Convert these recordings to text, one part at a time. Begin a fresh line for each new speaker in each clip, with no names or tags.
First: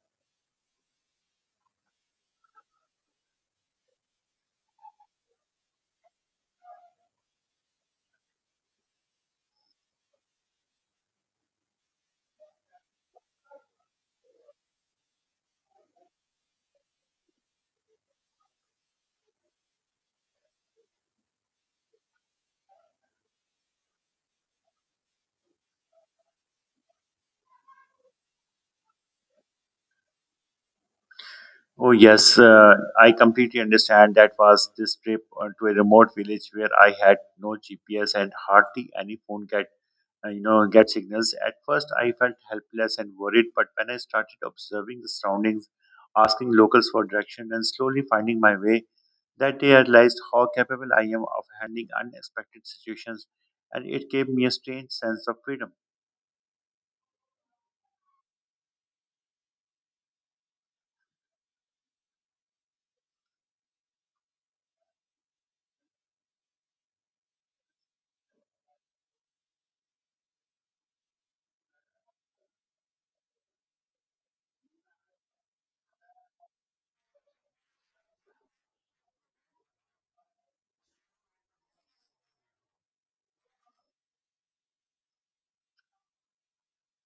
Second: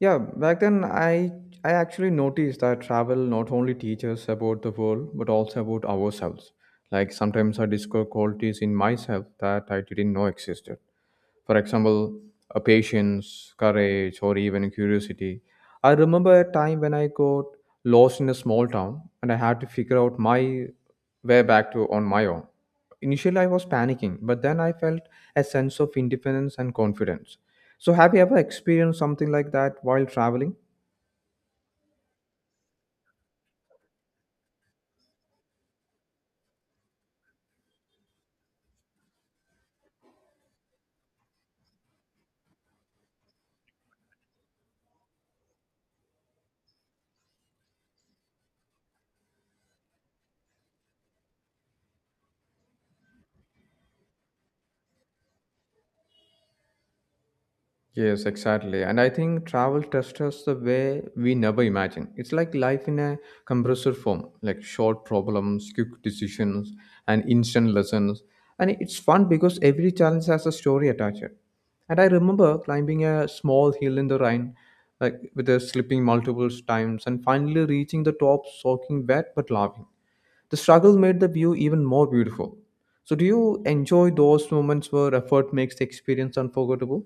Yeah, back then I actually noticed that travel not only teaches about the world but also about ourselves. Like sometimes I discover qualities in myself that I didn't know existed. For example, a patience, courage, or even curiosity. I remember a time when I got lost in a small town and I had to figure out my way back to on my own. Initially, I was panicking, but then I felt a sense of independence and confidence. So, have you ever experienced something like that while traveling?
Oh, yes, I completely understand. That was this trip to a remote village where I had no GPS and hardly any phone get you know get signals. At first, I felt helpless and worried, but when I started observing the surroundings, asking locals for direction, and slowly finding my way, that day I realized how capable I am of handling unexpected situations, and it gave me a strange sense of freedom.
Yes, exactly. And I think travel tests us the way we never imagined. It's like life in a compressor form, like short problems, quick decisions, and instant lessons. And it's fun because every challenge has a story attached. And I remember climbing a small hill in the rain, like with a slipping multiple times, and finally reaching the top, soaking wet but laughing. The struggle made the view even more beautiful. So, do you enjoy those moments where effort makes the experience unforgettable?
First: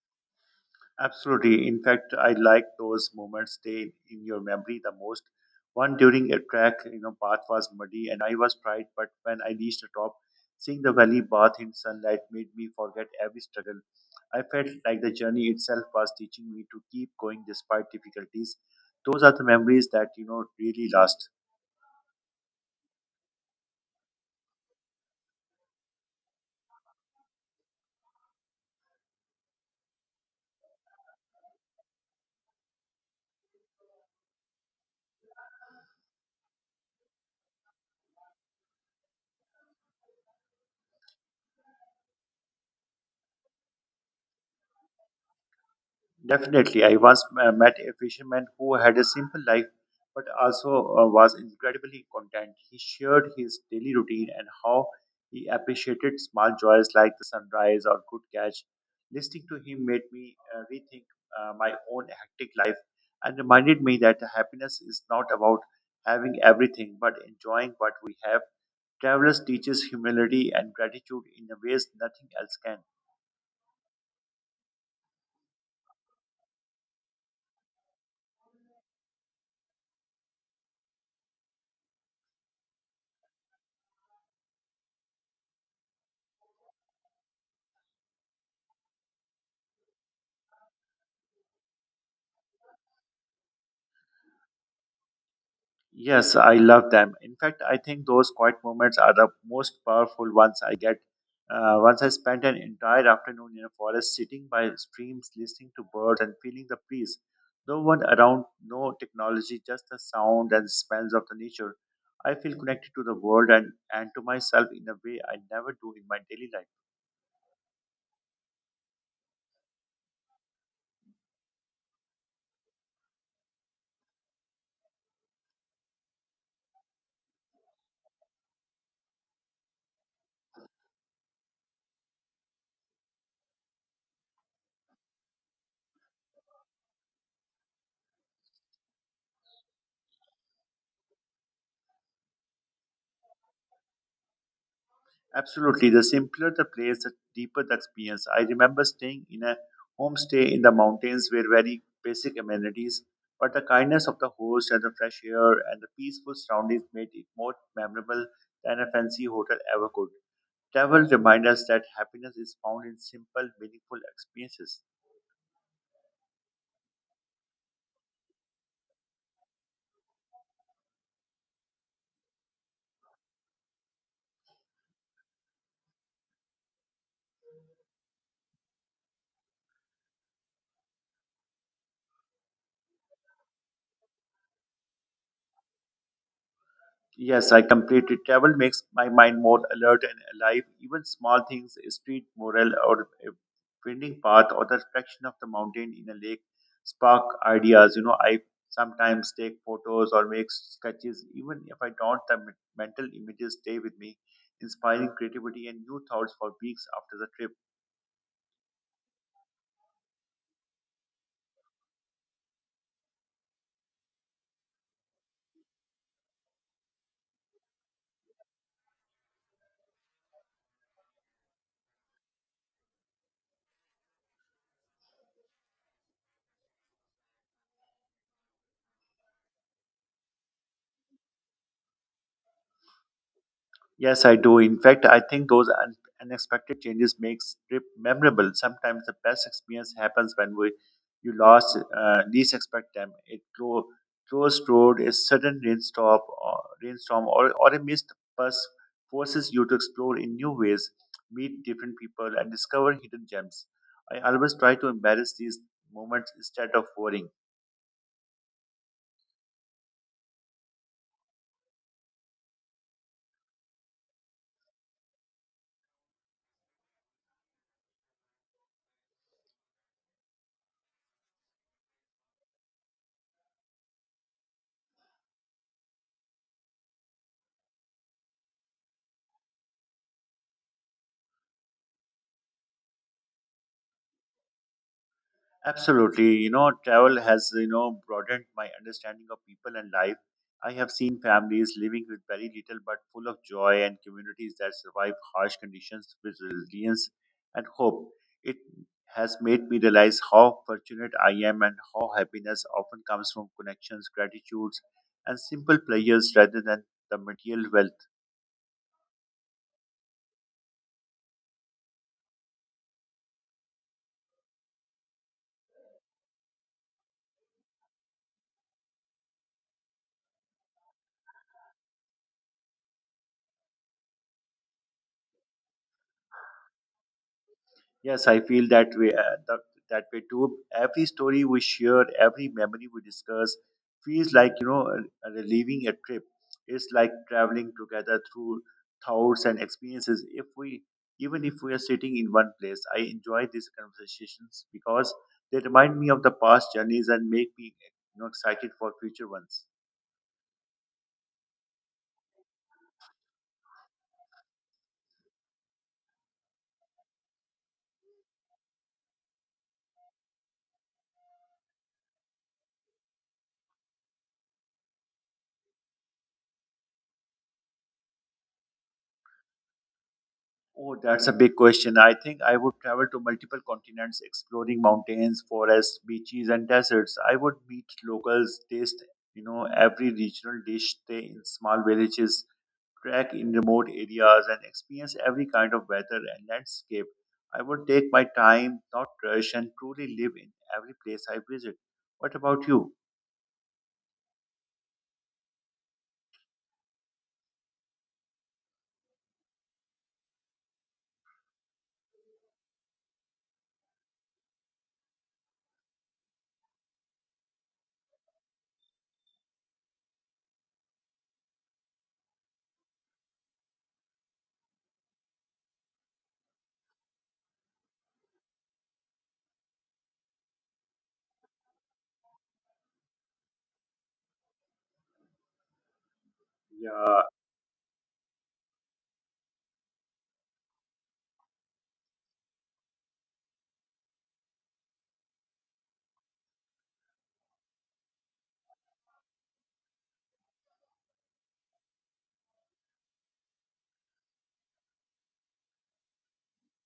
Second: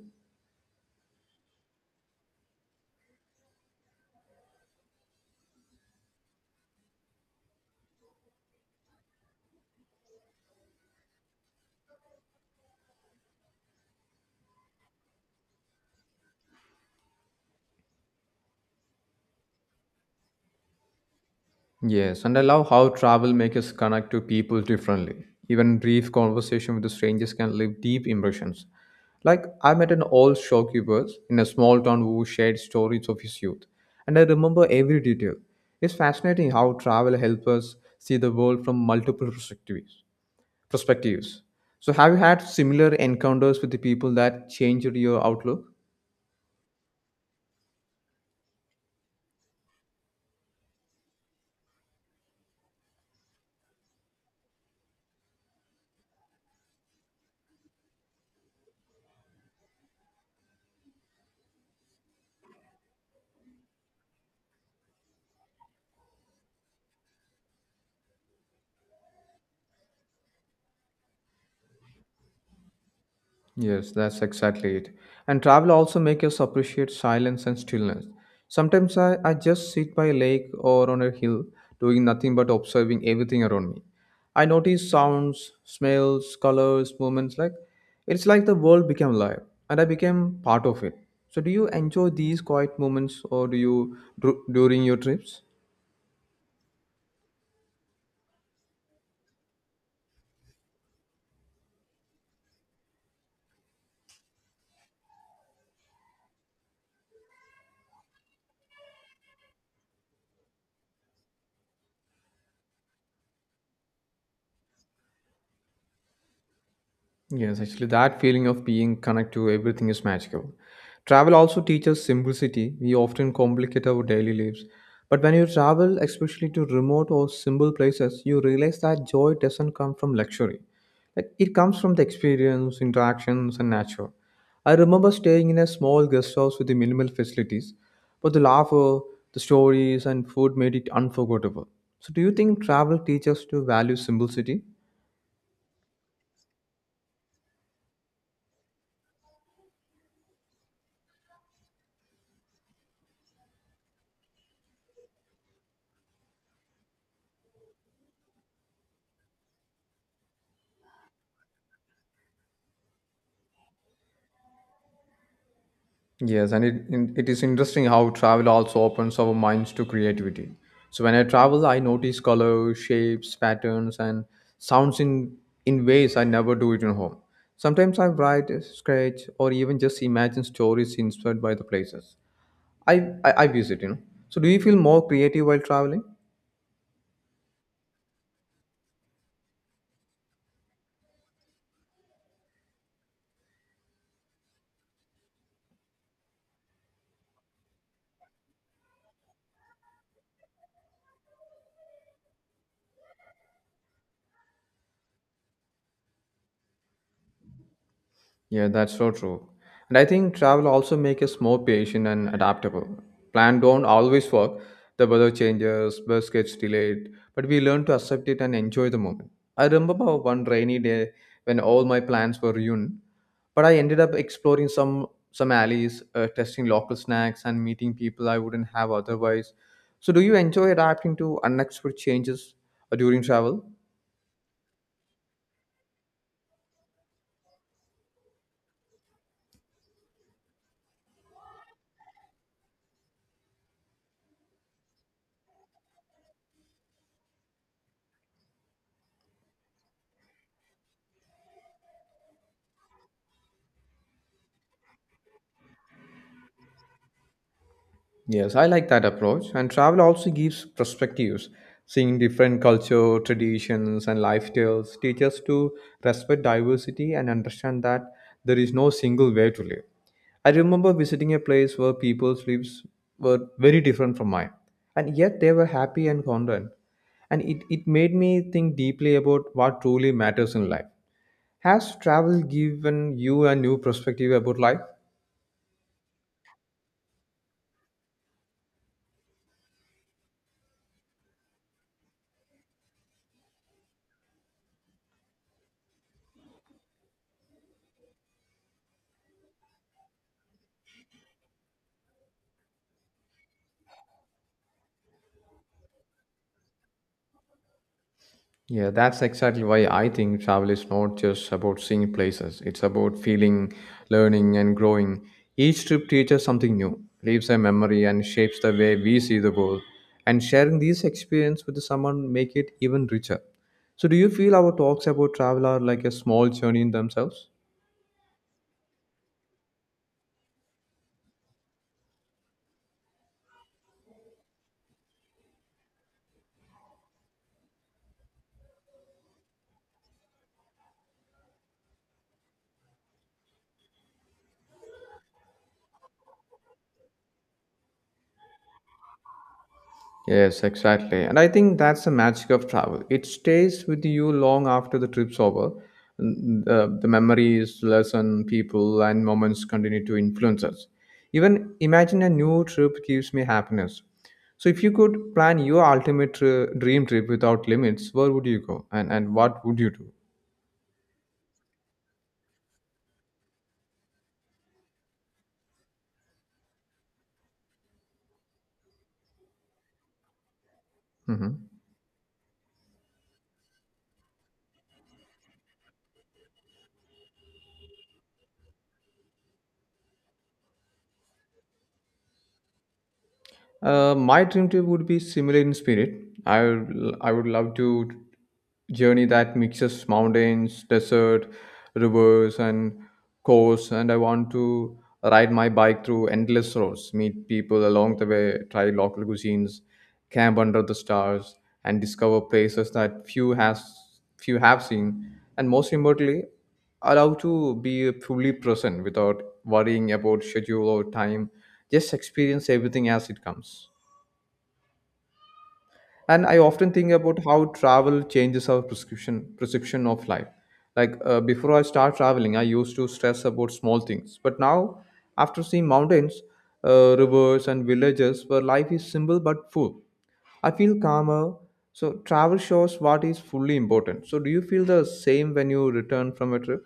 Absolutely. In fact, I like those moments stay in your memory the most. One during a track, path was muddy and I was tired, but when I reached the top, seeing the valley bath in sunlight made me forget every struggle. I felt like the journey itself was teaching me to keep going despite difficulties. Those are the memories that, really last.
Yes, and I love how travel makes us connect to people differently. Even brief conversation with the strangers can leave deep impressions. Like I met an old shopkeeper in a small town who shared stories of his youth, and I remember every detail. It's fascinating how travel helps us see the world from multiple perspectives. So, have you had similar encounters with the people that changed your outlook?
Definitely, I once met a fisherman who had a simple life but also was incredibly content. He shared his daily routine and how he appreciated small joys like the sunrise or good catch. Listening to him made me rethink my own hectic life and reminded me that happiness is not about having everything but enjoying what we have. Travelers teaches humility and gratitude in ways nothing else can.
Yes, that's exactly it. And travel also makes us appreciate silence and stillness. Sometimes I just sit by a lake or on a hill, doing nothing but observing everything around me. I notice sounds, smells, colors, movements like it's like the world became alive and I became part of it. So do you enjoy these quiet moments or during your trips?
Yes, I love them. In fact, I think those quiet moments are the most powerful ones I get. Once I spent an entire afternoon in a forest sitting by streams, listening to birds and feeling the breeze. No one around, no technology, just the sound and smells of the nature. I feel connected to the world and to myself in a way I never do in my daily life.
Yes, actually, that feeling of being connected to everything is magical. Travel also teaches simplicity. We often complicate our daily lives. But when you travel, especially to remote or simple places, you realize that joy doesn't come from luxury. Like, it comes from the experience, interactions, and nature. I remember staying in a small guest house with the minimal facilities, but the laughter, the stories, and food made it unforgettable. So, do you think travel teaches to value simplicity?
Absolutely. The simpler the place, the deeper the experience. I remember staying in a homestay in the mountains where very basic amenities, but the kindness of the host and the fresh air and the peaceful surroundings made it more memorable than a fancy hotel ever could. Travel reminds us that happiness is found in simple, meaningful experiences.
Yes, and it is interesting how travel also opens our minds to creativity. So when I travel, I notice colors, shapes, patterns, and sounds in ways I never do it in home. Sometimes I write, sketch, or even just imagine stories inspired by the places I I visit. So do you feel more creative while traveling?
Yes, I completely. Travel makes my mind more alert and alive. Even small things, a street mural or a winding path or the reflection of the mountain in a lake spark ideas. I sometimes take photos or make sketches. Even if I don't, the mental images stay with me, inspiring creativity and new thoughts for weeks after the trip.
Yeah, that's so true. And I think travel also makes us more patient and adaptable. Plan don't always work. The weather changes, bus gets delayed, but we learn to accept it and enjoy the moment. I remember one rainy day when all my plans were ruined, but I ended up exploring some alleys, testing local snacks, and meeting people I wouldn't have otherwise. So, do you enjoy adapting to unexpected changes during travel?
Yes, I do. In fact, I think those unexpected changes makes trip memorable. Sometimes the best experience happens when we you lost least expect them. It closed road, a sudden rainstorm, or a missed bus forces you to explore in new ways, meet different people, and discover hidden gems. I always try to embrace these moments instead of worrying.
Yes, I like that approach. And travel also gives perspectives. Seeing different culture, traditions, and lifestyles teaches to respect diversity and understand that there is no single way to live. I remember visiting a place where people's lives were very different from mine, and yet they were happy and content. And it made me think deeply about what truly matters in life. Has travel given you a new perspective about life?
Absolutely. Travel has, broadened my understanding of people and life. I have seen families living with very little but full of joy and communities that survive harsh conditions with resilience and hope. It has made me realize how fortunate I am and how happiness often comes from connections, gratitudes, and simple pleasures rather than the material wealth.
Yeah, that's exactly why I think travel is not just about seeing places. It's about feeling, learning, and growing. Each trip teaches something new, leaves a memory, and shapes the way we see the world. And sharing these experience with someone make it even richer. So, do you feel our talks about travel are like a small journey in themselves?
Yes, I feel that way. That way too. Every story we share, every memory we discuss, feels like a relieving a trip. It's like traveling together through thoughts and experiences. If we, even if we are sitting in one place, I enjoy these conversations because they remind me of the past journeys and make me excited for future ones.
Yes, exactly. And I think that's the magic of travel. It stays with you long after the trip's over. The memories, lesson, people, and moments continue to influence us. Even imagine a new trip gives me happiness. So, if you could plan your ultimate dream trip without limits, where would you go and, what would you do?
Oh, that's a big question. I think I would travel to multiple continents, exploring mountains, forests, beaches, and deserts. I would meet locals, taste, every regional dish, stay in
Mm-hmm.
small villages, trek in remote areas, and experience every kind of weather and landscape. I would take my time, not rush, and truly live in every place I visit. What about you?
My dream trip would be similar in spirit. I would, I would love to journey that mixes mountains, desert, rivers, and coast. And I want to ride my bike through endless roads, meet people along the way, try local cuisines, camp under the stars, and discover places that few have seen. And most importantly, allow to be fully present without worrying about schedule or time, just experience everything as it comes. And I often think
Yeah,
about how travel changes our prescription perception of life, like before I start traveling I used to stress about small things, but now, after seeing mountains, rivers and villages where life is simple but full, I feel calmer. So travel shows what is fully important. So do you feel the same when you return from a trip?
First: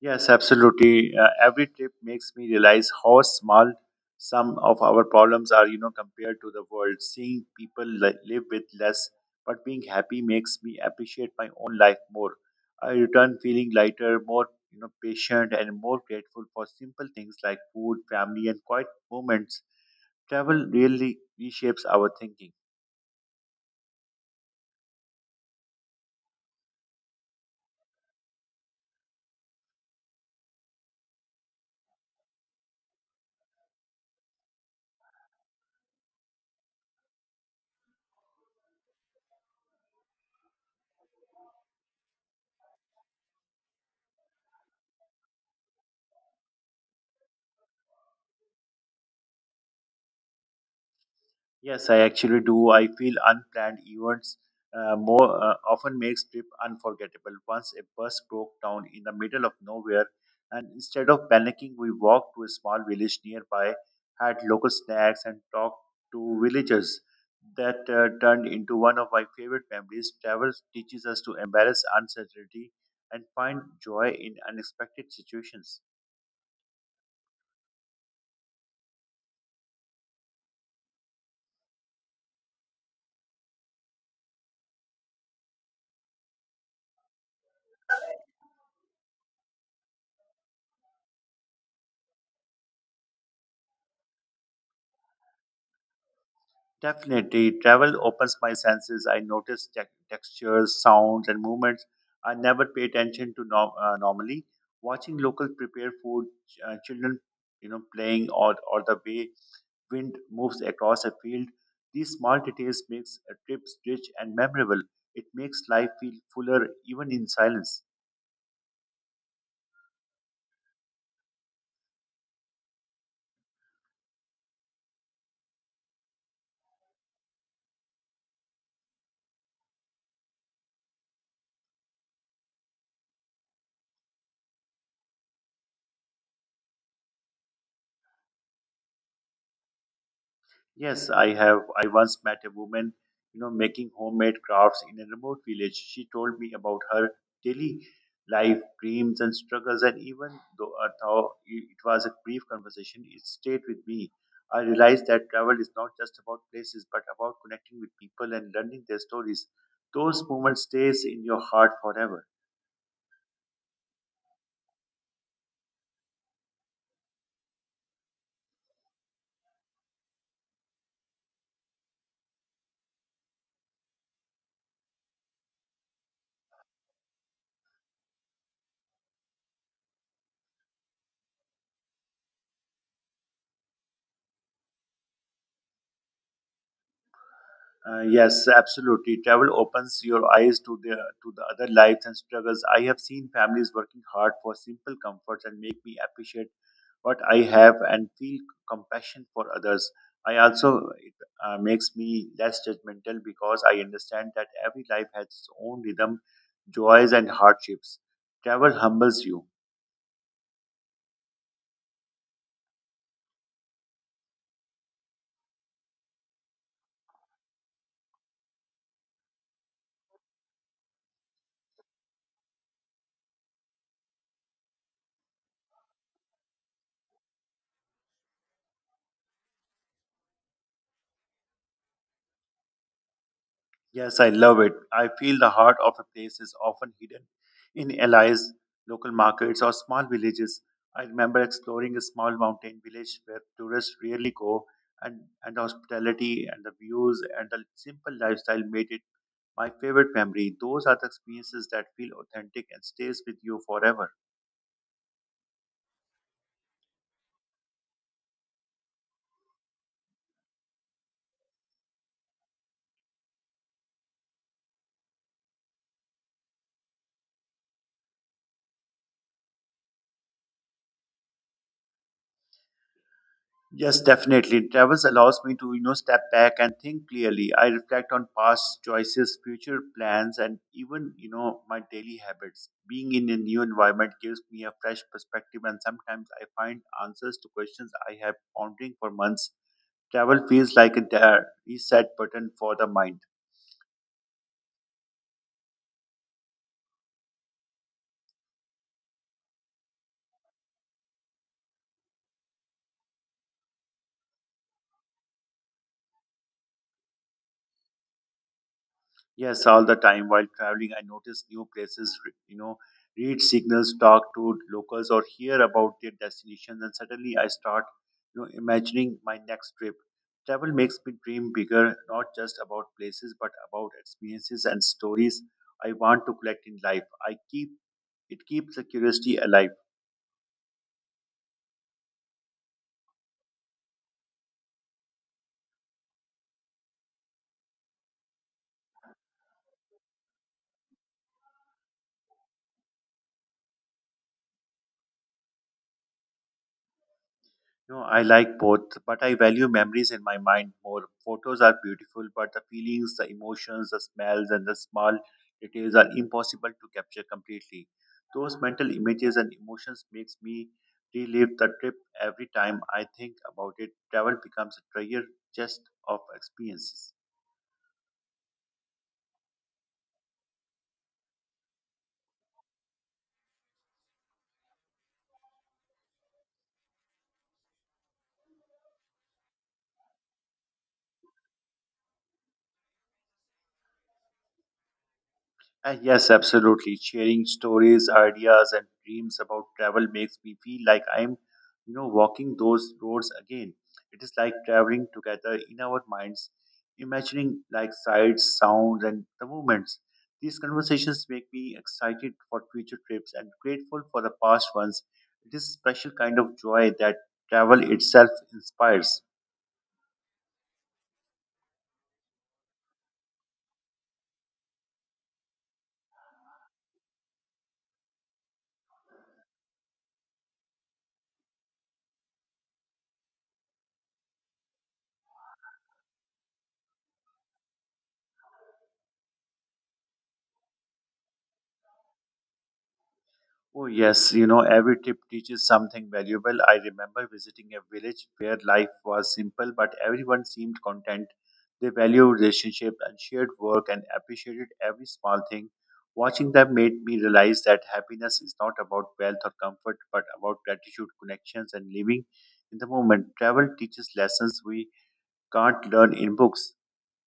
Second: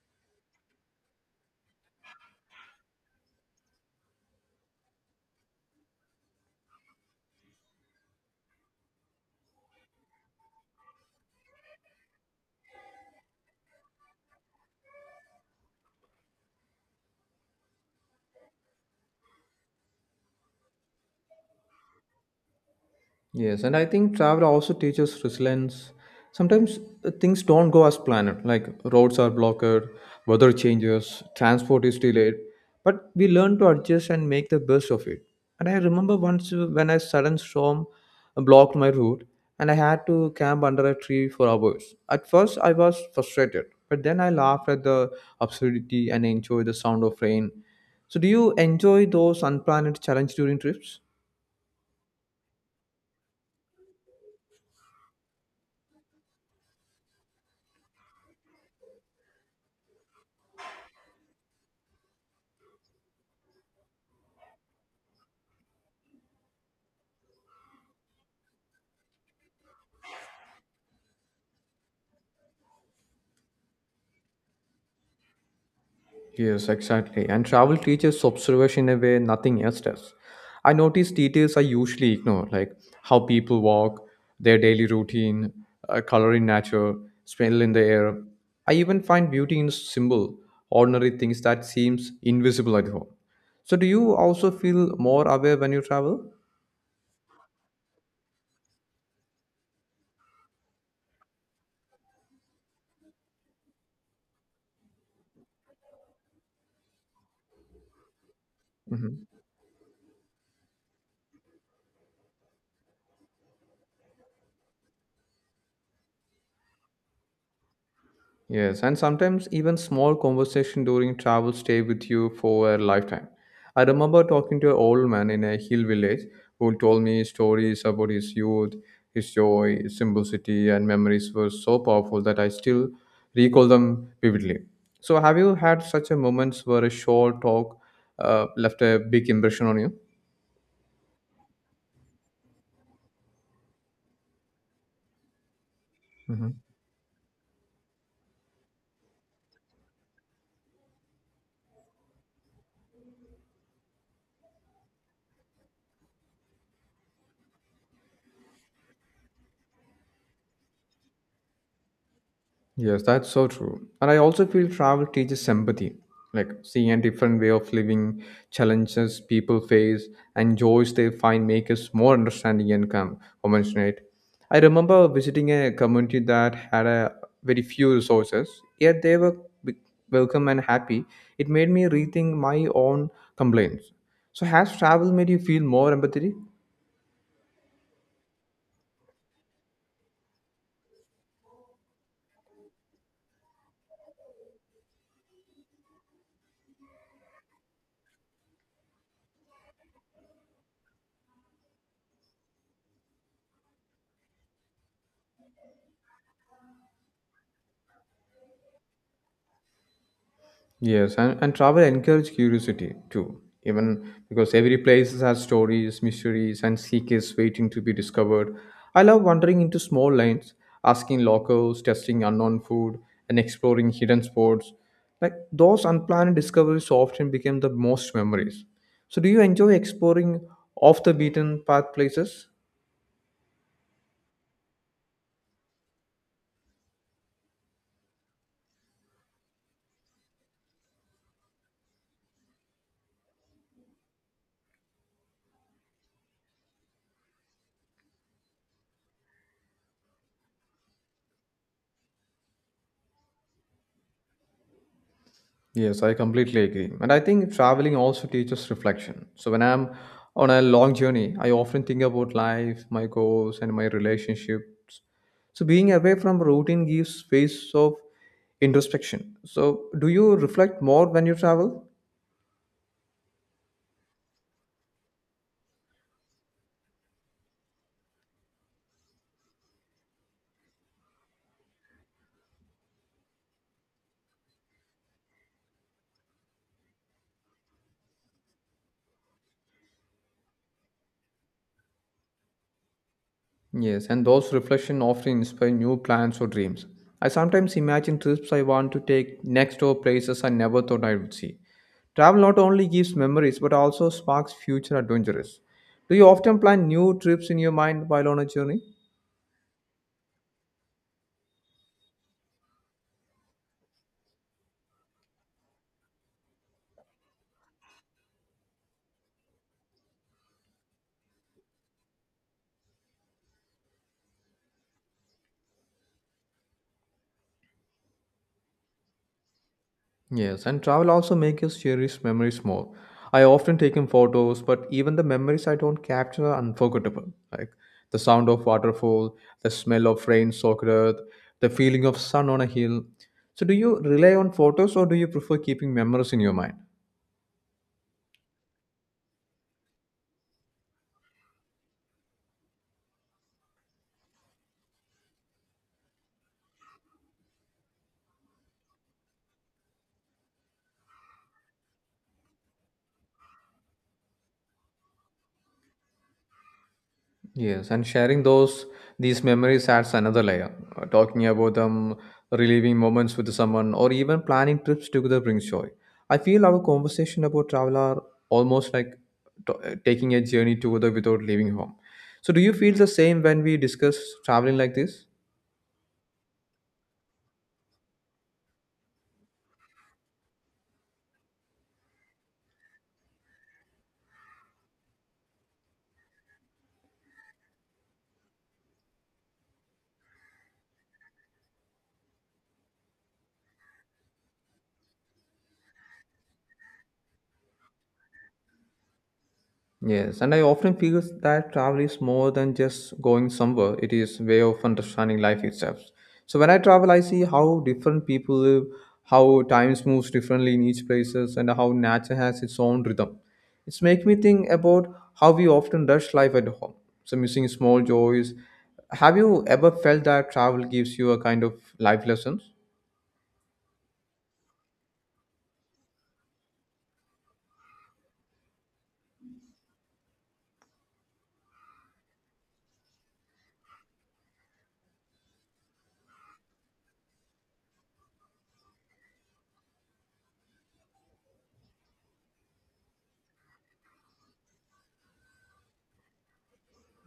yes, absolutely. Every trip makes me realize how small some of our problems are, compared to the world. Seeing people live with less but being happy makes me appreciate my own life more. I return feeling lighter, more, patient and more grateful for simple things like food, family and quiet moments. Travel really reshapes our thinking.
Yes, and I think travel also teaches resilience. Sometimes things don't go as planned, like roads are blocked, weather changes, transport is delayed, but we learn to adjust and make the best of it. And I remember once when a sudden storm blocked my route and I had to camp under a tree for hours. At first, I was frustrated, but then I laughed at the absurdity and enjoyed the sound of rain. So, do you enjoy those unplanned challenges during trips?
Yes, I actually do. I feel unplanned events more often makes trip unforgettable. Once a bus broke down in the middle of nowhere, and instead of panicking, we walked to a small village nearby, had local snacks, and talked to villagers. That turned into one of my favorite memories. Travel teaches us to embrace uncertainty and find joy in unexpected situations.
Yes, exactly. And travel teaches observation in a way nothing else does. I notice details I usually ignore, like how people walk, their daily routine, color in nature, smell in the air. I even find beauty in simple, ordinary things that seems invisible at home. So, do you also feel more aware when you travel?
Definitely, travel opens my senses. I notice textures, sounds, and movements I never pay attention to normally. Watching local prepare food, children, playing, or the
Mhm.
way wind moves across a field, these small details makes a trip rich and memorable. It makes life feel fuller even in silence.
Yes, and sometimes even small conversation during travel stay with you for a lifetime. I remember talking to an old man in a hill village who told me stories about his youth, his joy, his simplicity, and memories were so powerful that I still recall them vividly. So, have you had such a moments where a short talk left a big impression on you?
Yes, I have. I once met a woman, making homemade crafts in a remote village. She told me about her daily life, dreams, and struggles. And even though, it was a brief conversation, it stayed with me. I realized that travel is not just about places, but about connecting with people and learning their stories. Those moments stays in your heart forever.
Yes, that's so true. And I also feel travel teaches empathy, like seeing a different way of living, challenges people face, and joys they find make us more understanding and compassionate. I remember visiting a community that had a very few resources, yet they were be- welcome and happy. It made me rethink my own complaints. So, has travel made you feel more empathy?
Yes, absolutely. Travel opens your eyes to the other lives and struggles. I have seen families working hard for simple comforts and make me appreciate what I have and feel compassion for others. I also it makes me less judgmental because I understand that every life has its own rhythm, joys and hardships. Travel humbles you.
Yes, and travel encourages curiosity too, even because every place has stories, mysteries, and secrets waiting to be discovered. I love wandering into small lanes, asking locals, testing unknown food, and exploring hidden spots. Like those unplanned discoveries often become the most memories. So, do you enjoy exploring off the beaten path places?
Yes, I love it. I feel the heart of a place is often hidden in allies, local markets, or small villages. I remember exploring a small mountain village where tourists rarely go, and hospitality and the views and the simple lifestyle made it my favorite memory. Those are the experiences that feel authentic and stays with you forever.
Yes, I completely agree. And I think traveling also teaches reflection. So when I'm on a long journey, I often think about life, my goals, and my relationships. So being away from routine gives space of introspection. So do you reflect more when you travel?
Yes, definitely. Travels allows me to, step back and think clearly. I reflect on past choices, future plans, and even, my daily habits. Being in a new environment gives me a fresh perspective, and sometimes I find answers to questions I have pondering for months. Travel feels like a reset button for the mind.
Yes, and those reflections often inspire new plans or dreams. I sometimes imagine trips I want to take next or places I never thought I would see. Travel not only gives memories but also sparks future adventures. Do you often plan new trips in your mind while on a journey?
Yes, all the time while traveling, I notice new places, read signals, talk to locals, or hear about their destinations, and suddenly I start, imagining my next trip. Travel makes me dream bigger, not just about places, but about experiences and stories I want to collect in life. I keep it keeps the curiosity alive.
Yes, and travel also makes us cherish memories more. I often take in photos, but even the memories I don't capture are unforgettable. Like the sound of waterfall, the smell of rain soaked earth, the feeling of sun on a hill. So do you rely on photos or do you prefer keeping memories in your mind?
No, I like both, but I value memories in my mind more. Photos are beautiful, but the feelings, the emotions, the smells, and the small details are impossible to capture completely. Those mental images and emotions makes me relive the trip every time I think about it. Travel becomes a treasure chest of experiences.
Yes, and sharing those these memories adds another layer. Talking about them, reliving moments with someone, or even planning trips together brings joy. I feel our conversation about travel are almost like taking a journey together without leaving home. So, do you feel the same when we discuss traveling like this?
Yes, absolutely. Sharing stories, ideas, and dreams about travel makes me feel like I'm, walking those roads again. It is like traveling together in our minds, imagining like sights, sounds, and the movements. These conversations make me excited for future trips and grateful for the past ones. It is a special kind of joy that travel itself inspires.
Yes, and I often feel that travel is more than just going somewhere. It is way of understanding life itself. So when I travel, I see how different people live, how times moves differently in each places, and how nature has its own rhythm. It's make me think about how we often rush life at home, so missing small joys. Have you ever felt that travel gives you a kind of life lessons?
Oh, yes, every tip teaches something valuable. I remember visiting a village where life was simple, but everyone seemed content. They valued relationship and shared work and appreciated every small thing. Watching them made me realize that happiness is not about wealth or comfort, but about gratitude, connections, and living in the moment. Travel teaches lessons we can't learn in books.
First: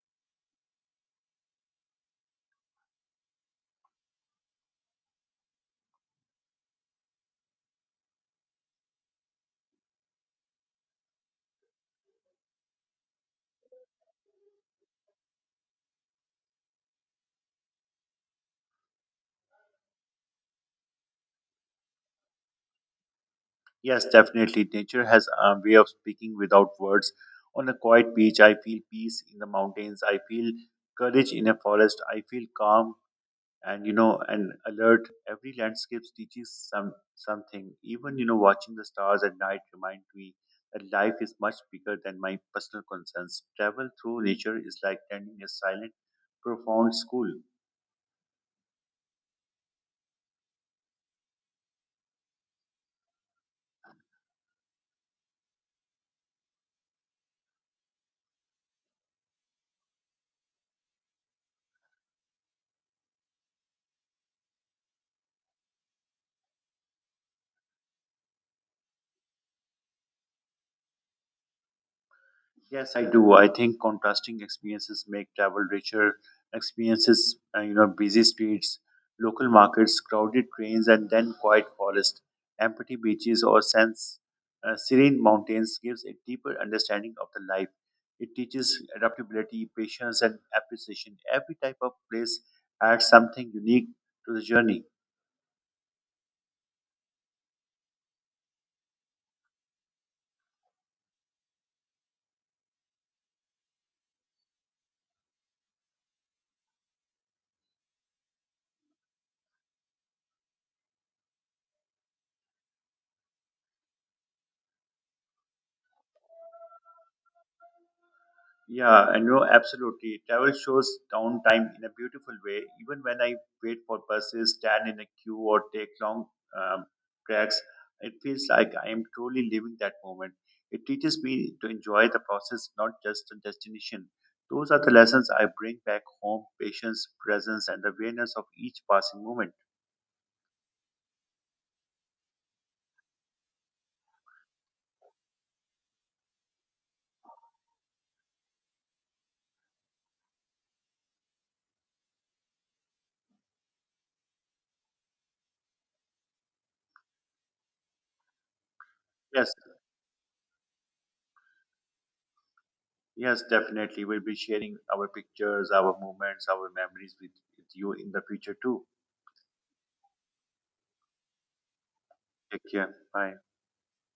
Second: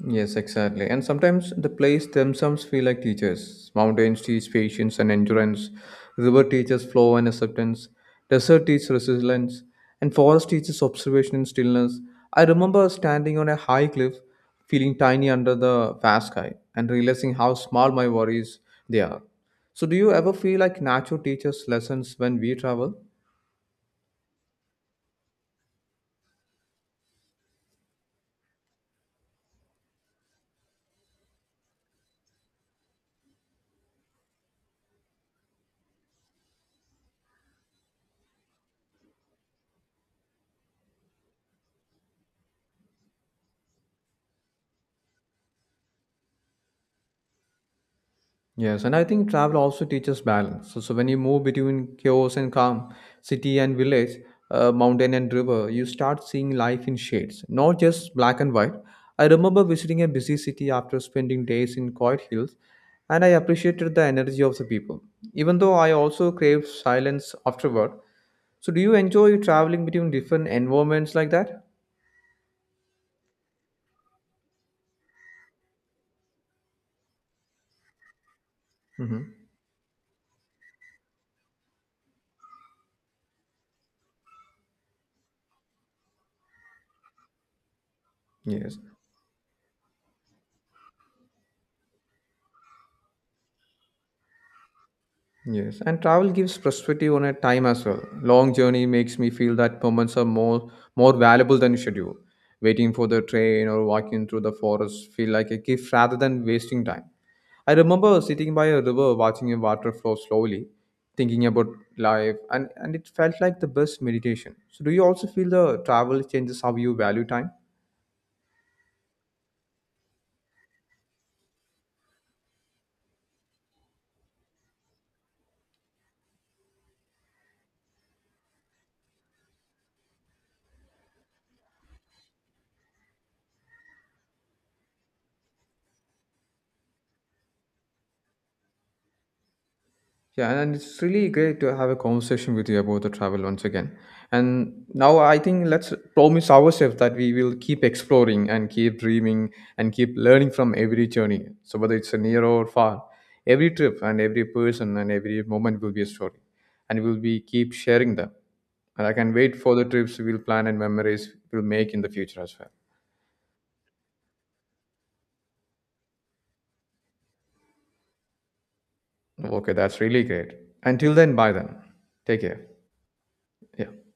Yes, exactly. And sometimes the place themselves feel like teachers. Mountains teach patience and endurance. River teaches flow and acceptance. Desert teaches resilience. And forest teaches observation and stillness. I remember standing on a high cliff, feeling tiny under the vast sky, and realizing how small my worries they are. So, do you ever feel like nature teaches lessons when we travel?
Yes, definitely. Nature has a way of speaking without words. On a quiet beach, I feel peace in the mountains. I feel courage in a forest. I feel calm and you know and alert. Every landscape teaches something. Even watching the stars at night remind me that life is much bigger than my personal concerns. Travel through nature is like attending a silent, profound school.
Yes, and I think travel also teaches balance. So when you move between chaos and calm, city and village, mountain and river, you start seeing life in shades, not just black and white. I remember visiting a busy city after spending days in quiet hills, and I appreciated the energy of the people, even though I also craved silence afterward. So, do you enjoy traveling between different environments like that?
Yes, I do. I think contrasting experiences make travel richer. Experiences, busy streets,
Hmm.
local markets, crowded trains, and then quiet forest, empty beaches, or sense serene mountains gives a deeper understanding of the life. It
Yes.
teaches adaptability, patience, and appreciation. Every type of place adds something unique to the journey.
Yes, and travel gives perspective on a time as well. Long journey makes me feel that moments are more valuable than schedule. Waiting for the train or walking through the forest feel like a gift rather than wasting time. I remember sitting by a river watching a water flow slowly, thinking about life, and, it felt like the best meditation. So, do you also feel the travel changes how you value time?
Yeah, and no, absolutely. Travel shows downtime in a beautiful way. Even when I wait for buses, stand in a queue, or take long um, tracks, it feels like I am truly living that moment. It teaches me to enjoy the process, not just the destination. Those are the lessons I bring back home patience, presence, and awareness of each passing moment.
Yeah, and it's really great to have a conversation with you about the travel once again. And now I think let's promise ourselves that we will keep exploring and keep dreaming and keep learning from every journey. So whether it's a near or far, every trip and every person and every moment will be a story. And we'll be keep sharing them. And I can
Yes,
wait for the trips we'll plan and memories we'll make in the future as
yes, definitely. We'll be sharing our pictures, our moments, our memories with you in the future too.
well. Okay, that's really great. Until then, bye then. Take
Take
care.
care. Bye.
Yeah.